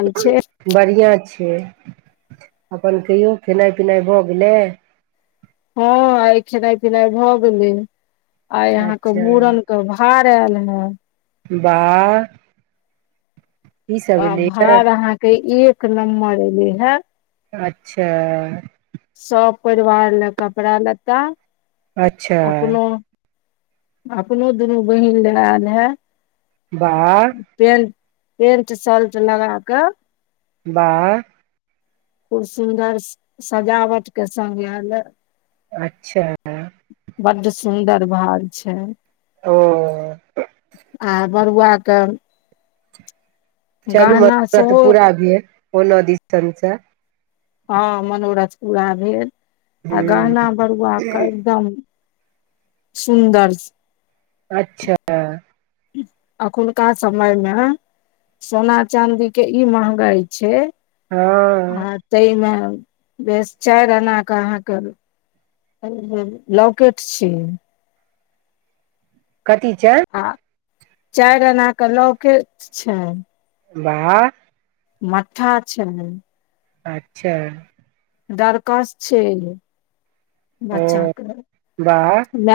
आयल छै बढ़िआँ छैय अपन कहियो खेनाइ पिनाइ भ गेलै? ह आइ खेनाई पिनाइ भ गेलै आइ अहा के अच्छा मुड़न के भ भार आएल रहे। बाह। अ एलैए भार अहाँके एक नम्बर एलै है। अच्छा। सब परिवार ले कपड़ा लत्ता अच्छा अपनो अपनो दुनु बहीन ला आयल हे वाह। पेंट सल्ट लगा कऽ बा। खुब सुन्दर ससजावट के संग आले। अच्छा। बड सुन्दर भाड़ छै। ओ। आ बरुआ के चलू गहना मनोरथ सेहो पूरा भेल कोनो दिसन सऽ। ह मनोरथ पुरा भेल आ गहना हूँ बरुआक एकदम। सुन्दरस। अच्छा। अखुनका समय मे सोना चाँदी के ई महंगाई छै ह। तै मे बेस चायर आना क अहाँके। लॉकेट छै। कथी छै? आ चायर अना के लाकेट छैन वाह। मठा छैन। अच्छा। डरकस छै ओ बच्चाक वाह ल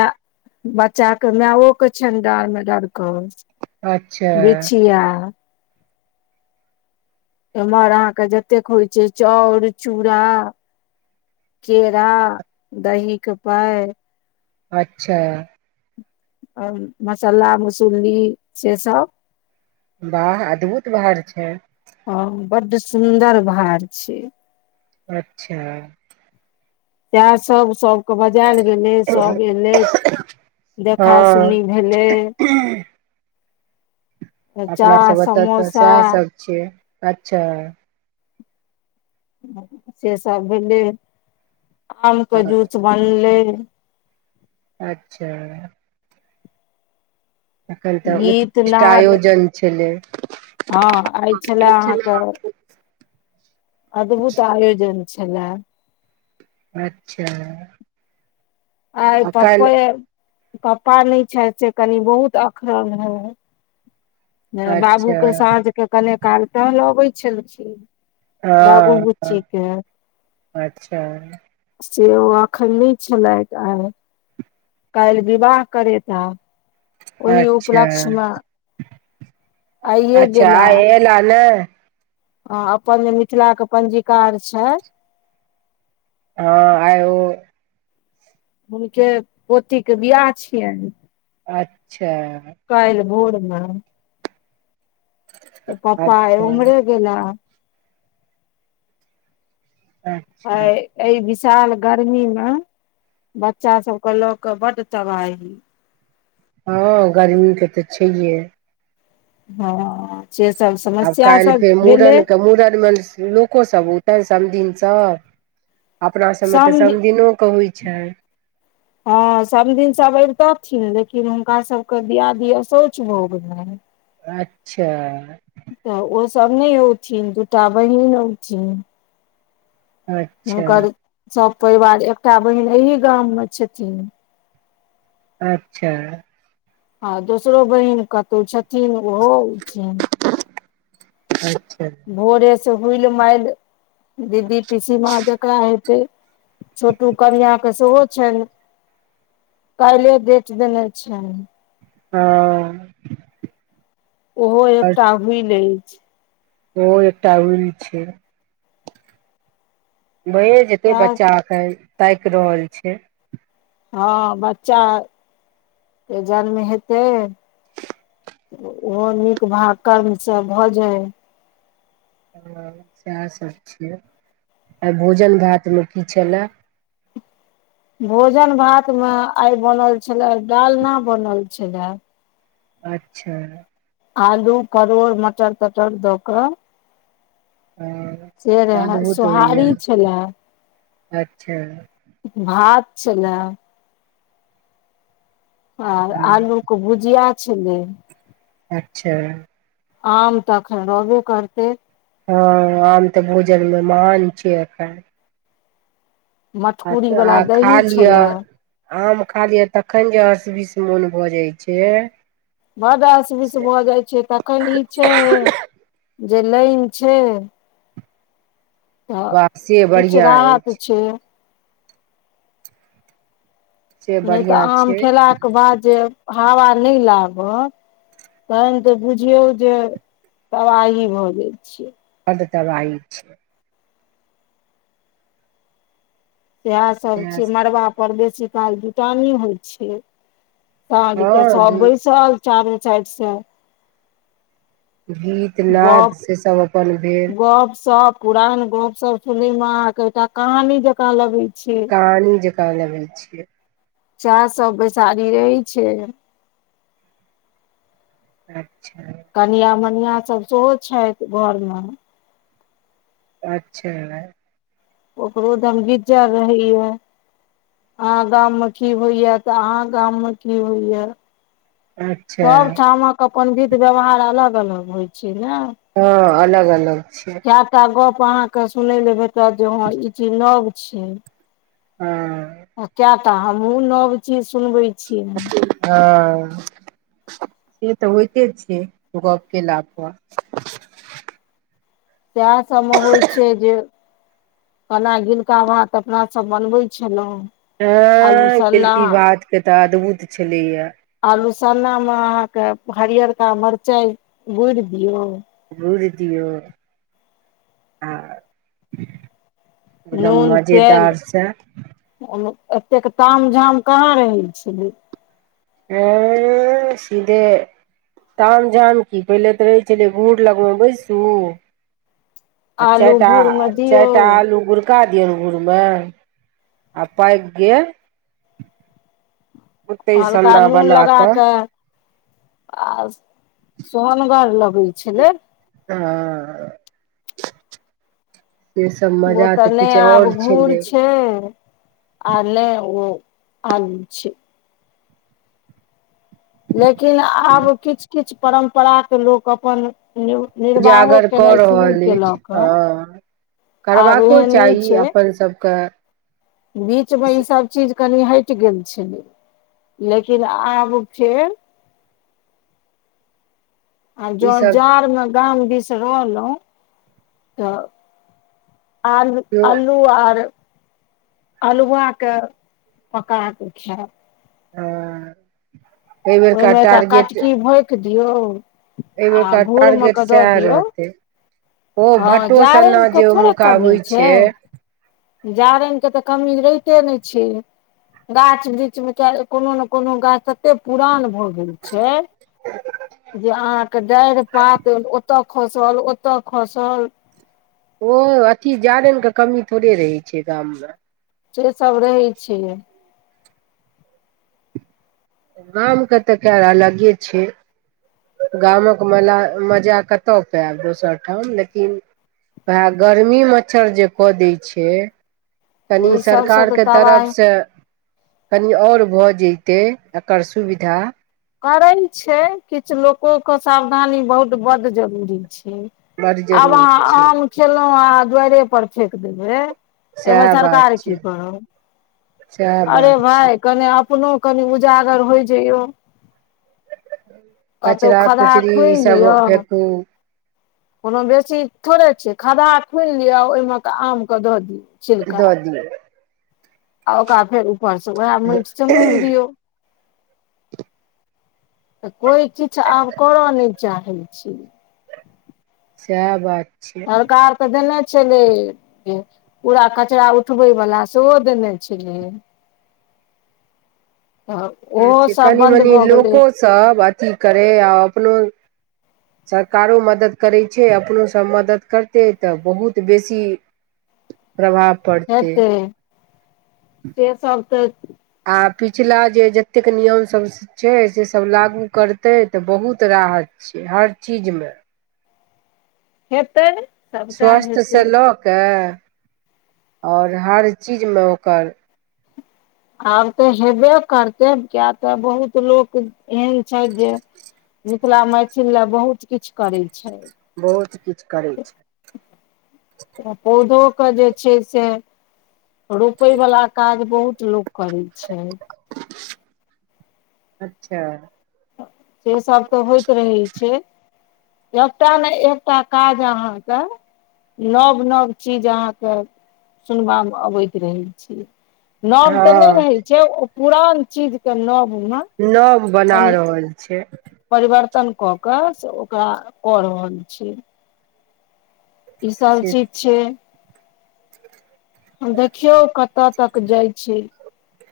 बच्चा के मांओ के छैन डांड़ मे डरकस अच्छा बिछिया। ऐमहर अहाँके जतेक होइ छै चाउर चूरा। केरा दही के पा‌इ। अच्छा। आ मसाला मसुली से सब। बाह अद्भुत भाड़ छै। ह बड सुन्दर भाड़ छै। अच्छा। तें सब सब। बजेल गेलै, सब एलै, देखा हँ सुनी भेलै। अपना चाह सब ओत त समोसा सेह सब छै अच्छा। से सब भेलै, आम के जूस बनलै। अच्छा। एखन गीत तऽ [inaudible] नाद आयोजन छलै। हँ आइ छले अहाँके अद्भुत आयोजन छले। अच्छा। आइ आ काल्हि पप्पे पप्पा नहि छैथ से कनि बहुत अखरल हे। ने अच्छा बाबूक साँझ के कने काल टहलबय छलखिन। बाबू ह बुच्ची के अच्छा। से ओ अखैन नै छलैथ आइ। काल्हि विवाह करेता। ओहि अच्छा उपलक्ष्य में आइए अच्छा गेला। [unintelligible] अपन मिथिलाक पञ्जीकार छैय हँ आइ ओ हुनके पोती के बियाह छियनि। अच्छा। काल्हि भोर में। तऽ पप्पा आइ अच्छा ओम्हरे गेला हें। अच्छा आइ अइ विशाल गर्मी में बच्चा सबके लके बड तबाही। हँ गर्मी के तऽ छैइये। हँ। से सब आब समस्या काल्हि सब फेर भेलै मुड़न के, मुड़न में [unintelligible] को सभ औतय समधिन सब अपना सबमें तऽ समधि समधिनो के होइ छय। हँ समधिन सब ऐबितथिन लेकिन हुनका सबके दियादी अशौच भऽ गेलनि। अच्छा। तऽ ओ सभ नै औथिन दूटा बहीन औथिन। अच्छा हुनकर सब परिवार एकटा बहीन एहि गाम में छथीन। अच्छा। आ दोसरो बहीन कतहु छथिन ओहो औथिन। [inaudible] भोरे से हुलि मालि दीदी पिसीमाँ [unintelligible] ते छोटू कनियाँक सेहो छनि। काइले डेट देने छैनि। ह। ओहो एकटा भुलि अछि। ओ एकटा [unintelligible] छैय। भए जेतै सएह बच्चा कालि ताकि रहल छैय। हँ बच्चा के जन्म हेतै। ओहो नीक भाग कर्मसे भऽ जाय। ह सएह सब छियै, आइ भोजन भात मे की छलए भोजन भात मे आइ बनल छले डालना बनल छलए। अच्छा। आलू परोर मटर तटर द कऽ आओर से रहेए सोहारी छलए। अच्छा। भात छलेए। आर हँ, आलू के भुजिया छलै। अच्छा, आम तऽ अखन रहबे करतै। हँ आम तऽ भोजनमे महान छियै एखन। मटकुरी हाथे वाला हाथ खा दही लिअ। छलए आम खा लियऽ तखैन जे असबिस मोन भऽ जाइत छै। बड असबिस भऽ जाइ छै तखन ई छै जे लाइन छै। तऽ वाह सेए किछु बढ़िआँ राहत अछि। छै से नहि तऽ बढ़ियां आम छै खेलाके बाद जे हावा नहि लागत तहन तऽ बुझियौ जे तबाही भऽ जाय छै। बड्ड तबाही छै। सएह सभ छै, सब मड़बा छै। पर बेसी काल जुटानी होइ छै। सांझ के हँ सब गी बैसल चारू साइड से। गीत नाद गप से सभ अपन भेल। गप सप। पुरान गप सब सुनै मे अहाँके एकटा कहानी जकाँ लगै छै। कहानी जकाँ लगै छै। सेएह सब बेैसारी रहै छै। अच्छा, कनिया मनिया सब सेहो छथि घरमे। अच्छा। ओकरो धमगिज्जर रहैये। अहाँ गाम मे की होइये तऽ अहाँ गाम मे की होइये। अच्छा सबठामक अपन विध व्यवहार अलग अलग होइ छै ने। हँ अलग अलग छै। कएटा गप अहाँ के सुनय ले भेटत जे हं ई चीज नव छै। हँ कएटा हमहुँ नव चीज सुनबै छियैन। हॅं से तऽ होइते छै गप केला पर। सएह सबमे होइ छै जे केना गिलका भात अपना सब बनबै छलहुँ। आलू एंह सन्ना गिलकि भात के तऽ अद्भुत छलैये। आलूसन्ना मे अहाँके हरियरका मरचाइ गुरि दियौ। गुरि दियऔ आ। एकदम मजेदार से ओइमे एतेक ताम झाम कहाँ रहै छलै। एंह सीधे ताम झाम की पहिले तऽ रहै छलै घूर लगमे बैसू आ आलू भूरमे चारिटा- दियौ चारिटा आलू गुरि के पका दिय घूरमे आ पाइक गेल- ओतै हल्का सन्ना नून बना लगा कऽ। आ सोहनगर लगै छलै। ह। ओ तऽ नहि किछु आब आओर घूर छलै छै आ नै ओ आलू छै। लेकिन आब किछु किछु परम्परा के लोक अपन नि- निर्वाहो उजागर कऽ केयनाइ शुरू रहल कयल अछि कऽ। हँ करबाको चाही अपन सभके- बीच मे ई सब चीज कनि हइट गेल छलै लेकिन आब फेर आ ई जं सब जाड़मे गाम दिस रहलहुँ तऽ आ अल। केओ आल्लू आर अलहुआ के पका के खायब। ह एहि बेरका टारगेट- क दिऔ आ एहिबेरका टारगेट घुड़मक द सएह दिऔ। रहतै ओ हँ भट्टो जारैन सन्ना के जे थोड़े ओमुका कमी होइ छै। जारनिे के तऽ कमी रहिते ने छै। गाछ वृक्ष मे किए -कोनो ने कोनो गाछ तते पुरान भ गेल छै, जे अहाँके डाइढ़ पात ओतय खसल ओतय खसल- ओ अथी जारनिे के कमी थोड़े रहै छै गाममे- से सब रहै छै। गाम के तऽ कैर अलगे छै। गामक म मला -मजा कतय पायब दोसर ठाम लेकिन- वएह गर्मी मच्छर जे कऽ दै छै- कनि ओहि सबसँ तऽ सरकारके तबाही तरफसँ- कनि आओर भऽ जतै एकर सुविधा- करै छै किछु लोको क सावधानी बहुत बड जरूरी छै। बड आब अहाँ जरूरी छै आम खेलहुँ अहाँ दुआरे पर फेक देबै- सएह एहिमे बात सरकार की छै करत सएह अरे बात छै भाय कने अपनो- कनि उजागर होइ जइयौ- कतहु कचरा खदहा कुचरी ई खुइन सब दिअउ- फेकू कोनो बेसी थोड़े छै खद्हा खुनि लिय ओहिमे क आम के दऽ दियौ। छिलका इद दियौ। आ ओकरा फेर ऊपर से उएह मैट स मुइन दिऔ। [unintelligible] [unintelligible] तऽ कोई चीछ आब करऽ नहि चाहै छय। सएह बात- छै सरकार तऽ देने छलै [unintelligible] पूरा कचराा उठबै वला सेहो देने छलै। [inaudible] तऽ ओहो सब थी-कनि बन्द मनि भऽ गेलै लोकोसभ अथी करै आ अपनो- सरकारो मदति करै छै अपनोसभ मदति करतै तऽ बहुत बेसी- प्रभाव- पड़तै हेतय, से सब त- आ पिछला जे जतेक नियम सब छै से सब लागू करतै तऽ बहुत राहत छै हर चीजमे। हेत्तै स्वस्थ्य स लऽ कऽ आओर हर चीजमे ओकर आब तऽ हेबे करते किया तऽ बहुत लोक एहन छैथ जे मिथिला मैथिल ल बहुत किछु करे छै। बहुत किछु करै छै। त पौधोे क जे छै से रोपइ बला काज बहुत लोक करै छै। अच्छा से सब तऽ होइत रहै छै। एकटा ने एकटा काज अहाँके नब नब चीज अहाँ के सुनबा मे अबैत रहै छी। नब तऽ नहि हँ रहै छै, ओ पुरान चीज क नब मे नब बना रहल छै। परिवर्तन कऽ कऽ से ओकरा कऽ रहल छै। ई सब से चीज छियै हँ देखियौ कतऽ तक जाय छै।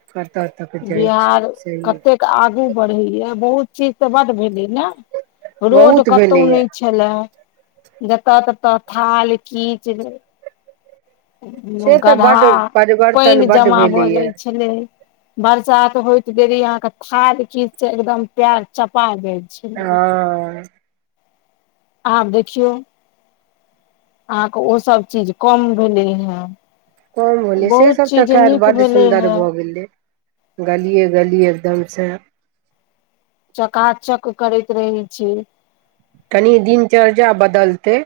कतऽ तक जाइ छियै बिहार सही कतेक आगू बढ़ै य बहुत चीज तऽ बड भेलै न! रोड बहुत कतहु भेलैया नहि छलए जतऽ ततऽ थाल कीच से तऽ बड्ड गड्हा परिवर्तन पइन बड्ड जमा भऽ भेलैए जाइ छलै। बरसात होइत देरी अहाँ के थाल -कीच स एकदम पैर चपा गेल। ह। आब देखियौ अहाँके ओसभ चीज कम भेलै हेँ। कम होलै से बहुत सब तऽ चीज खैर नीक बड्ड भेलै सुन्दर हेँ भऽ गेलै। गलिये गलिये एकदमसँ चकाचक करैत रहै छै। कनि दिनचर्जा बदलतै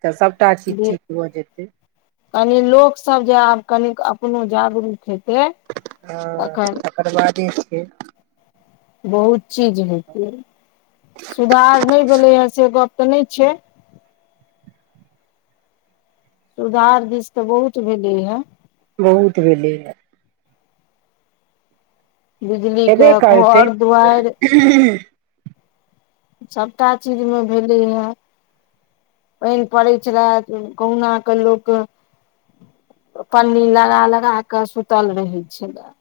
तऽ सभटा चीज जे ठीक भऽ जेतै। कनि लोकसभ जे आब कनिक अपनो जागरूक हेतै हँ तखन अकर बादे हेतै। बहुत चीज हेत्ते, सुधार नहि भेलै ह से गप तऽ नहि छै? सुधार दिस तऽ बहुत भेले य। बहुत भेलै ह। हेबे बिजलीके करतै घर दुआरि सबटा चीजमे भेलै ह। पइन पड़ैत छेला। कहुना कऽ लोक पन्नी लगा-लगा क सुतल रहै छेला।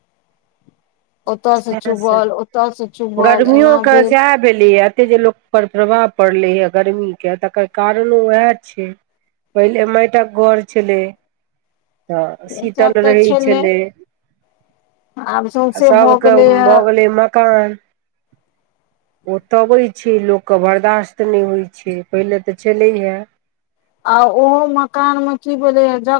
ओतऽसँ सएह सब चुभल, ओतऽसँ चुभल एना गर्मियोके भेल। सएह भेलैए एते जे लोक पर प्रभाव पड़लै य गर्मी के तकर कारणो उएह छै। पहिले मैटक घर छलै तऽ, सीतल सभ तऽ रहैत छलै। हँ आब आ सौँसे भऽ सभके गेलै हे भऽ गेलै मकान। ओतबैत छै, लोकके बर्दाश्त नहि होइत छै, पहिले तऽ चलेया। आ ओहो मकान में की बोले या जब